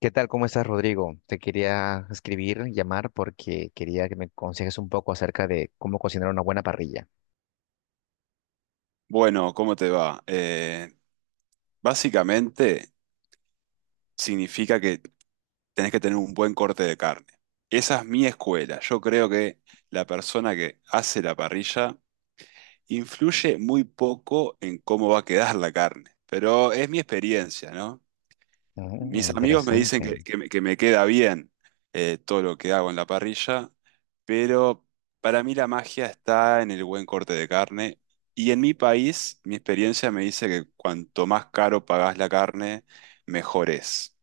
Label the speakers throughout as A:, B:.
A: ¿Qué tal? ¿Cómo estás, Rodrigo? Te quería escribir, llamar, porque quería que me aconsejes un poco acerca de cómo cocinar una buena parrilla.
B: Bueno, ¿cómo te va? Básicamente significa que tenés que tener un buen corte de carne. Esa es mi escuela. Yo creo que la persona que hace la parrilla influye muy poco en cómo va a quedar la carne, pero es mi experiencia, ¿no?
A: Mm,
B: Mis amigos me dicen
A: interesante.
B: que me queda bien, todo lo que hago en la parrilla, pero para mí la magia está en el buen corte de carne. Y en mi país, mi experiencia me dice que cuanto más caro pagás la carne, mejor es.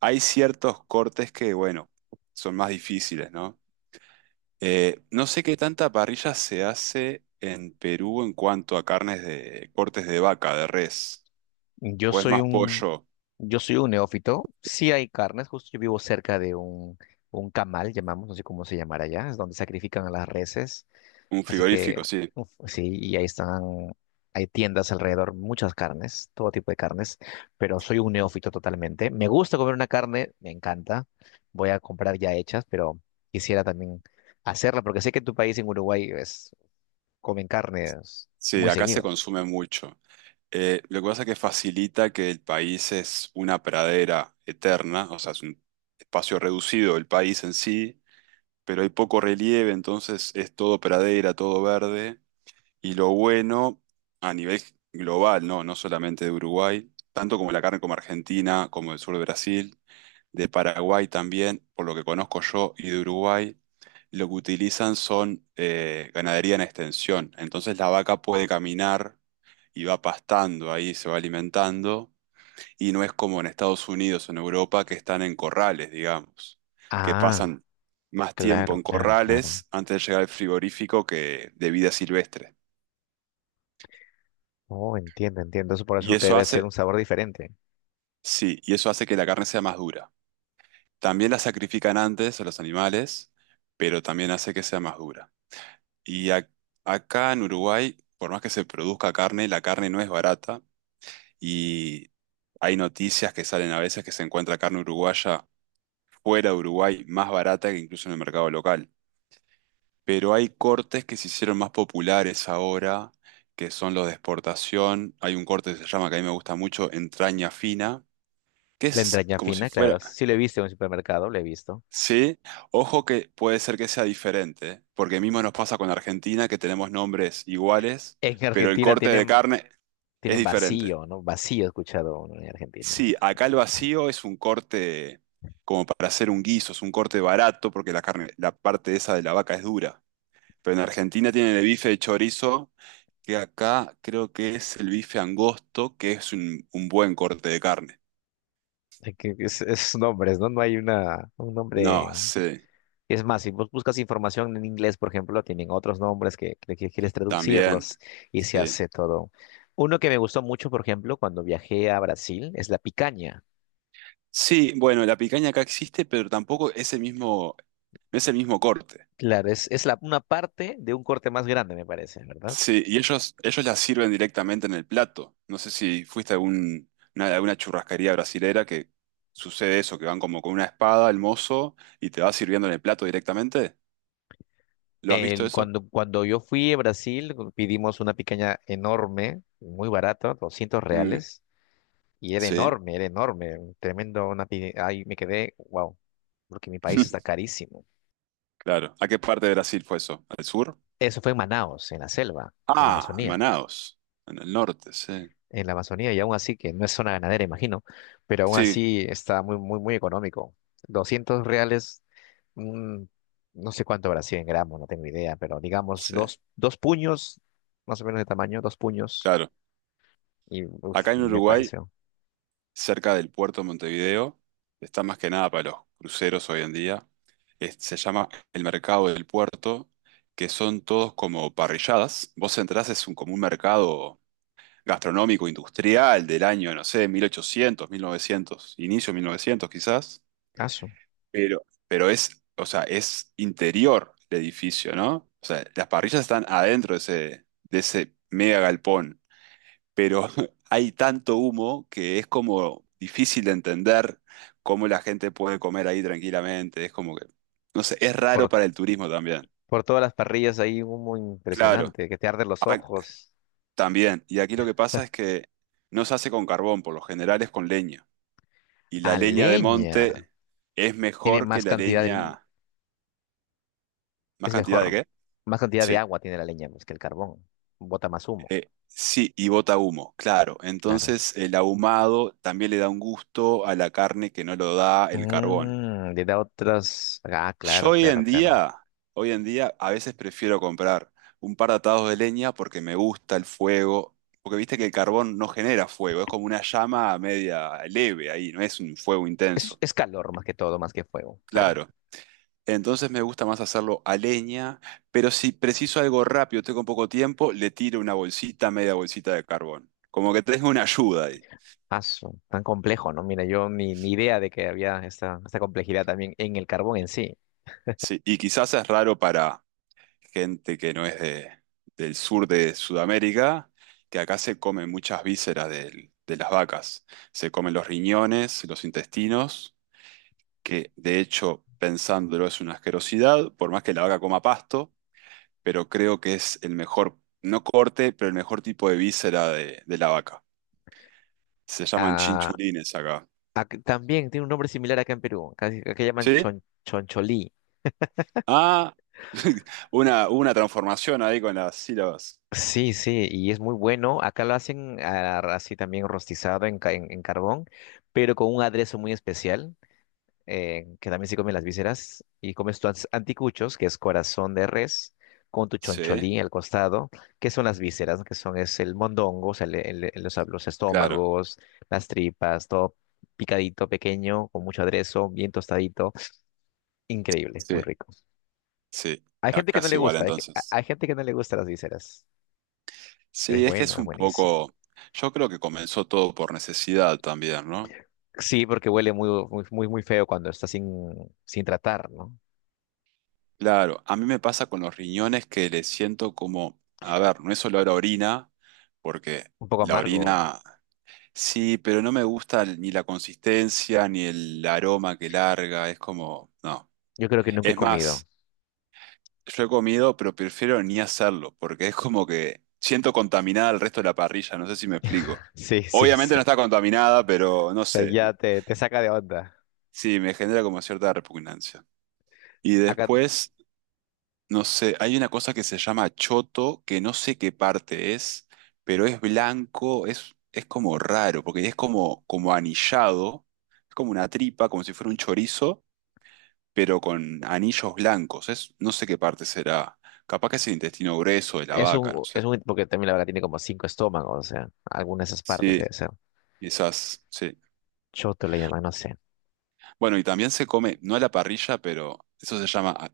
B: Hay ciertos cortes que, bueno, son más difíciles, ¿no? No sé qué tanta parrilla se hace en Perú en cuanto a carnes de cortes de vaca, de res,
A: Yo
B: o es
A: soy
B: más
A: un,
B: pollo,
A: yo soy un neófito. Sí hay carnes, justo yo vivo cerca de un camal, llamamos, no sé cómo se llamará allá, es donde sacrifican a las reses.
B: un
A: Así
B: frigorífico,
A: que,
B: sí.
A: uf, sí, y ahí están, hay tiendas alrededor, muchas carnes, todo tipo de carnes, pero soy un neófito totalmente. Me gusta comer una carne, me encanta. Voy a comprar ya hechas, pero quisiera también hacerla, porque sé que en tu país, en Uruguay, comen carnes
B: Sí,
A: muy
B: acá se
A: seguido.
B: consume mucho. Lo que pasa es que facilita que el país es una pradera eterna, o sea, es un espacio reducido el país en sí, pero hay poco relieve, entonces es todo pradera, todo verde. Y lo bueno a nivel global, ¿no? No solamente de Uruguay, tanto como la carne como Argentina, como el sur de Brasil de Paraguay también, por lo que conozco yo, y de Uruguay, lo que utilizan son ganadería en extensión. Entonces la vaca puede caminar y va pastando ahí, se va alimentando, y no es como en Estados Unidos o en Europa que están en corrales, digamos, que
A: Ah,
B: pasan más tiempo
A: claro,
B: en
A: claro, claro.
B: corrales antes de llegar al frigorífico que de vida silvestre.
A: Oh, entiendo, entiendo. Eso por
B: Y
A: eso
B: eso
A: debe ser
B: hace,
A: un sabor diferente.
B: sí, y eso hace que la carne sea más dura. También la sacrifican antes a los animales, pero también hace que sea más dura. Y ac- Acá en Uruguay, por más que se produzca carne, la carne no es barata y hay noticias que salen a veces que se encuentra carne uruguaya fuera de Uruguay más barata que incluso en el mercado local. Pero hay cortes que se hicieron más populares ahora, que son los de exportación. Hay un corte que se llama, que a mí me gusta mucho, entraña fina, que
A: La
B: es
A: entraña
B: como si
A: fina, claro.
B: fuera...
A: Sí lo he visto en un supermercado, lo he visto.
B: Sí, ojo que puede ser que sea diferente, porque mismo nos pasa con Argentina, que tenemos nombres iguales
A: En
B: pero el
A: Argentina
B: corte de
A: tienen.
B: carne, es
A: Tienen
B: diferente.
A: vacío, ¿no? Vacío he escuchado uno en Argentina.
B: Sí, acá el vacío es un corte como para hacer un guiso, es un corte barato porque la carne, la parte esa de la vaca es dura. Pero en Argentina tienen el bife de chorizo, que acá creo que es el bife angosto, que es un buen corte de carne.
A: Es nombres, ¿no? No hay un
B: No,
A: nombre.
B: sí,
A: Es más, si vos buscas información en inglés, por ejemplo, tienen otros nombres que quieres
B: también,
A: traducirlos y se
B: sí.
A: hace todo. Uno que me gustó mucho, por ejemplo, cuando viajé a Brasil, es la picaña.
B: Sí, bueno, la picaña acá existe, pero tampoco es el mismo, no es el mismo corte.
A: Claro, es una parte de un corte más grande, me parece, ¿verdad?
B: Sí, y ellos las sirven directamente en el plato. No sé si fuiste a algún, alguna churrascaría brasilera que sucede eso, que van como con una espada el mozo y te va sirviendo en el plato directamente. ¿Lo has visto eso?
A: Cuando yo fui a Brasil, pidimos una picaña enorme, muy barata, doscientos
B: Mm,
A: reales, y
B: sí,
A: era enorme, un tremendo, una pi- ahí me quedé, wow, porque mi país está carísimo.
B: claro. ¿A qué parte de Brasil fue eso? ¿Al sur?
A: Eso fue en Manaos, en la selva, en la
B: Ah, en
A: Amazonía,
B: Manaos, en el norte, sí.
A: y aún así, que no es zona ganadera, imagino, pero aún
B: Sí,
A: así está muy, muy, muy económico. 200 reales, mm, no sé cuánto habrá sido en gramos, no tengo idea, pero digamos
B: sí,
A: dos, dos puños, más o menos de tamaño, dos puños.
B: claro.
A: Y uf,
B: Acá en
A: me
B: Uruguay
A: pareció.
B: cerca del puerto de Montevideo. Está más que nada para los cruceros hoy en día. Se llama el mercado del puerto, que son todos como parrilladas. Vos entrás, es un, como un mercado gastronómico industrial del año, no sé, 1800 1900, inicio 1900 quizás.
A: Aso.
B: Pero, pero es, o sea, es interior el edificio, ¿no? O sea, las parrillas están adentro de ese mega galpón, pero hay tanto humo que es como difícil de entender cómo la gente puede comer ahí tranquilamente. Es como que, no sé, es raro
A: Por,
B: para el turismo también.
A: por todas las parrillas hay humo
B: Claro,
A: impresionante, que te arde los
B: ac-
A: ojos.
B: también. Y aquí lo que pasa es que no se hace con carbón, por lo general es con leña. Y
A: A
B: la leña de
A: leña.
B: monte es
A: Tiene
B: mejor que
A: más
B: la
A: cantidad de li-.
B: leña... ¿Más
A: Es
B: cantidad de
A: mejor.
B: qué?
A: Más cantidad de
B: Sí.
A: agua tiene la leña, pues, que el carbón. Bota más humo,
B: Sí, y bota humo, claro.
A: claro.
B: Entonces el ahumado también le da un gusto a la carne que no lo da el carbón.
A: Le da otras. Ah,
B: Yo
A: claro, claro, claro.
B: hoy en día a veces prefiero comprar un par de atados de leña porque me gusta el fuego, porque viste que el carbón no genera fuego, es como una llama media leve ahí, no es un fuego
A: Es,
B: intenso,
A: es calor más que todo, más que fuego, claro.
B: claro. Entonces me gusta más hacerlo a leña, pero si preciso algo rápido, tengo poco tiempo, le tiro una bolsita, media bolsita de carbón. Como que tengo una ayuda ahí.
A: Aso, tan complejo, ¿no? Mira, yo ni idea de que había esta complejidad también en el carbón en sí.
B: Sí, y quizás es raro para gente que no es de, del sur de Sudamérica, que acá se comen muchas vísceras de las vacas. Se comen los riñones, los intestinos, que de hecho, pensándolo, es una asquerosidad, por más que la vaca coma pasto, pero creo que es el mejor, no corte, pero el mejor tipo de víscera de la vaca. Se llaman
A: Ah,
B: chinchulines acá.
A: También tiene un nombre similar acá en Perú. Acá llaman
B: ¿Sí?
A: choncholí.
B: Ah, una transformación ahí con las sílabas.
A: Sí, sí, y es muy bueno. Acá lo hacen así también rostizado en carbón, pero con un aderezo muy especial, que también se comen las vísceras, y comes tus anticuchos, que es corazón de res, con tu
B: Sí,
A: choncholí al costado, que son las vísceras, ¿no? que son es el mondongo, o sea, los
B: claro,
A: estómagos, las tripas, todo picadito, pequeño, con mucho aderezo, bien tostadito. Increíble, muy
B: sí,
A: rico.
B: sí.
A: Hay gente que
B: Acá
A: no
B: es
A: le
B: igual
A: gusta, hay, ge- a-
B: entonces.
A: hay gente que no le gusta las vísceras, pero es
B: Sí, es que
A: bueno,
B: es
A: es
B: un
A: buenísimo.
B: poco, yo creo que comenzó todo por necesidad también, ¿no?
A: Sí, porque huele muy, muy, muy, muy feo cuando está sin tratar, ¿no?
B: Claro, a mí me pasa con los riñones que le siento como, a ver, no es solo la orina, porque
A: Un poco
B: la
A: amargo.
B: orina, sí, pero no me gusta ni la consistencia ni el aroma que larga, es como, no.
A: Yo creo que nunca he
B: Es
A: comido.
B: más, yo he comido, pero prefiero ni hacerlo, porque es como que siento contaminada el resto de la parrilla, no sé si me explico.
A: Sí, sí,
B: Obviamente
A: sí.
B: no está contaminada, pero no sé,
A: Ya te saca de onda.
B: sí, me genera como cierta repugnancia. Y
A: Acá
B: después, no sé, hay una cosa que se llama choto, que no sé qué parte es, pero es blanco, es como raro, porque es como, como anillado, es como una tripa, como si fuera un chorizo, pero con anillos blancos. Es, no sé qué parte será. Capaz que es el intestino grueso de la vaca, no
A: es
B: sé.
A: un, porque también la vaca tiene como cinco estómagos, o sea, alguna de esas partes debe
B: Sí,
A: ser.
B: quizás, sí.
A: Choto le llaman, no sé.
B: Bueno, y también se come, no a la parrilla, pero eso se llama ah,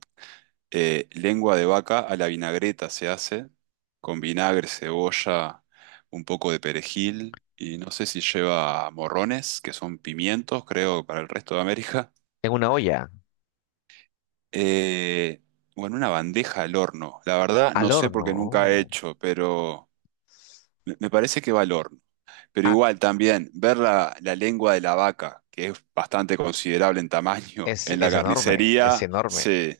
B: eh, lengua de vaca a la vinagreta, se hace con vinagre, cebolla, un poco de perejil, y no sé si lleva morrones, que son pimientos, creo, para el resto de América.
A: En una olla,
B: Eh, bueno, una bandeja al horno. La verdad,
A: al
B: no sé
A: horno.
B: porque nunca he
A: Oh.
B: hecho, pero me parece que va al horno. Pero
A: Ah,
B: igual también, ver la, la lengua de la vaca, que es bastante considerable en tamaño,
A: es,
B: en la
A: es enorme, es
B: carnicería,
A: enorme.
B: sí.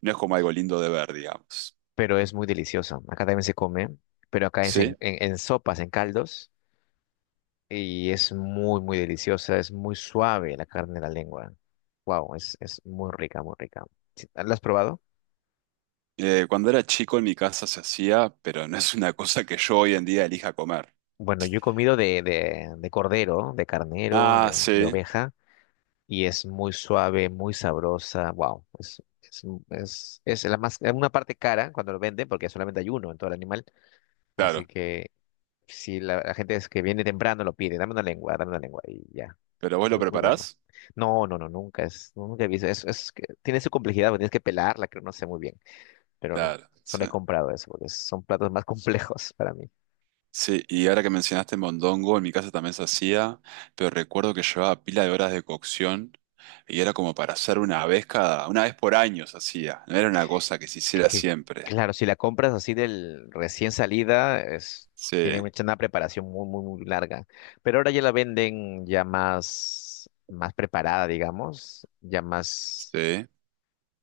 B: No es como algo lindo de ver, digamos.
A: Pero es muy deliciosa. Acá también se come, pero acá es
B: ¿Sí?
A: en sopas, en caldos, y es muy, muy deliciosa, es muy suave la carne de la lengua. Wow, es muy rica, muy rica. Sí, ¿la has probado?
B: Cuando era chico en mi casa se hacía, pero no es una cosa que yo hoy en día elija comer.
A: Bueno, yo he comido de, de cordero, de carnero,
B: Ah,
A: de
B: sí,
A: oveja, y es muy suave, muy sabrosa. Wow, es, es una parte cara cuando lo venden, porque solamente hay uno en todo el animal, así
B: claro.
A: que. Si la gente es que viene temprano lo pide, dame una lengua y ya.
B: ¿Pero
A: Es
B: vos lo
A: muy, muy bueno.
B: preparás?
A: No, no, no, nunca he visto. Es que tiene su complejidad, porque tienes que pelarla, creo, no sé muy bien. Pero no,
B: Claro,
A: solo
B: sí.
A: he comprado eso, porque son platos más complejos para mí.
B: Sí, y ahora que mencionaste mondongo, en mi casa también se hacía, pero recuerdo que llevaba pila de horas de cocción y era como para hacer una vez cada, una vez por año se hacía, no era una cosa que se hiciera
A: Que,
B: siempre.
A: claro, si la compras así del recién salida, tiene
B: Sí,
A: mucha una preparación muy, muy, muy larga. Pero ahora ya la venden ya más preparada, digamos, ya más,
B: sí.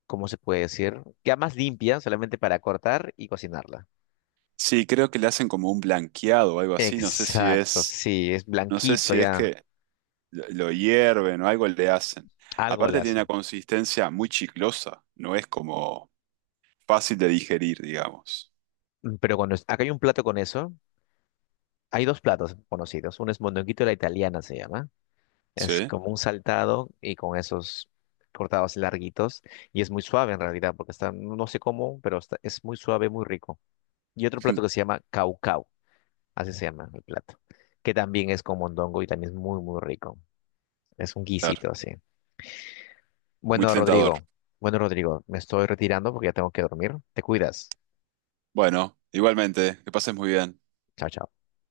A: ¿cómo se puede decir? Ya más limpia, solamente para cortar y cocinarla.
B: Sí, creo que le hacen como un blanqueado o algo así,
A: Exacto, sí, es
B: no sé
A: blanquito
B: si es
A: ya.
B: que lo hierven o algo le hacen.
A: Algo le
B: Aparte tiene una
A: hacen.
B: consistencia muy chiclosa, no es como fácil de digerir, digamos.
A: Pero acá hay un plato con eso, hay dos platos conocidos. Uno es mondonguito a la italiana, se llama. Es
B: Sí,
A: como un saltado y con esos cortados larguitos. Y es muy suave en realidad, porque está, no sé cómo, pero es muy suave, muy rico. Y otro plato que se llama caucau, así se llama el plato, que también es con mondongo y también es muy, muy rico. Es un
B: claro,
A: guisito así.
B: muy
A: Bueno,
B: tentador.
A: Rodrigo, bueno, Rodrigo, me estoy retirando porque ya tengo que dormir. Te cuidas.
B: Bueno, igualmente, que pases muy bien.
A: Chao, chao.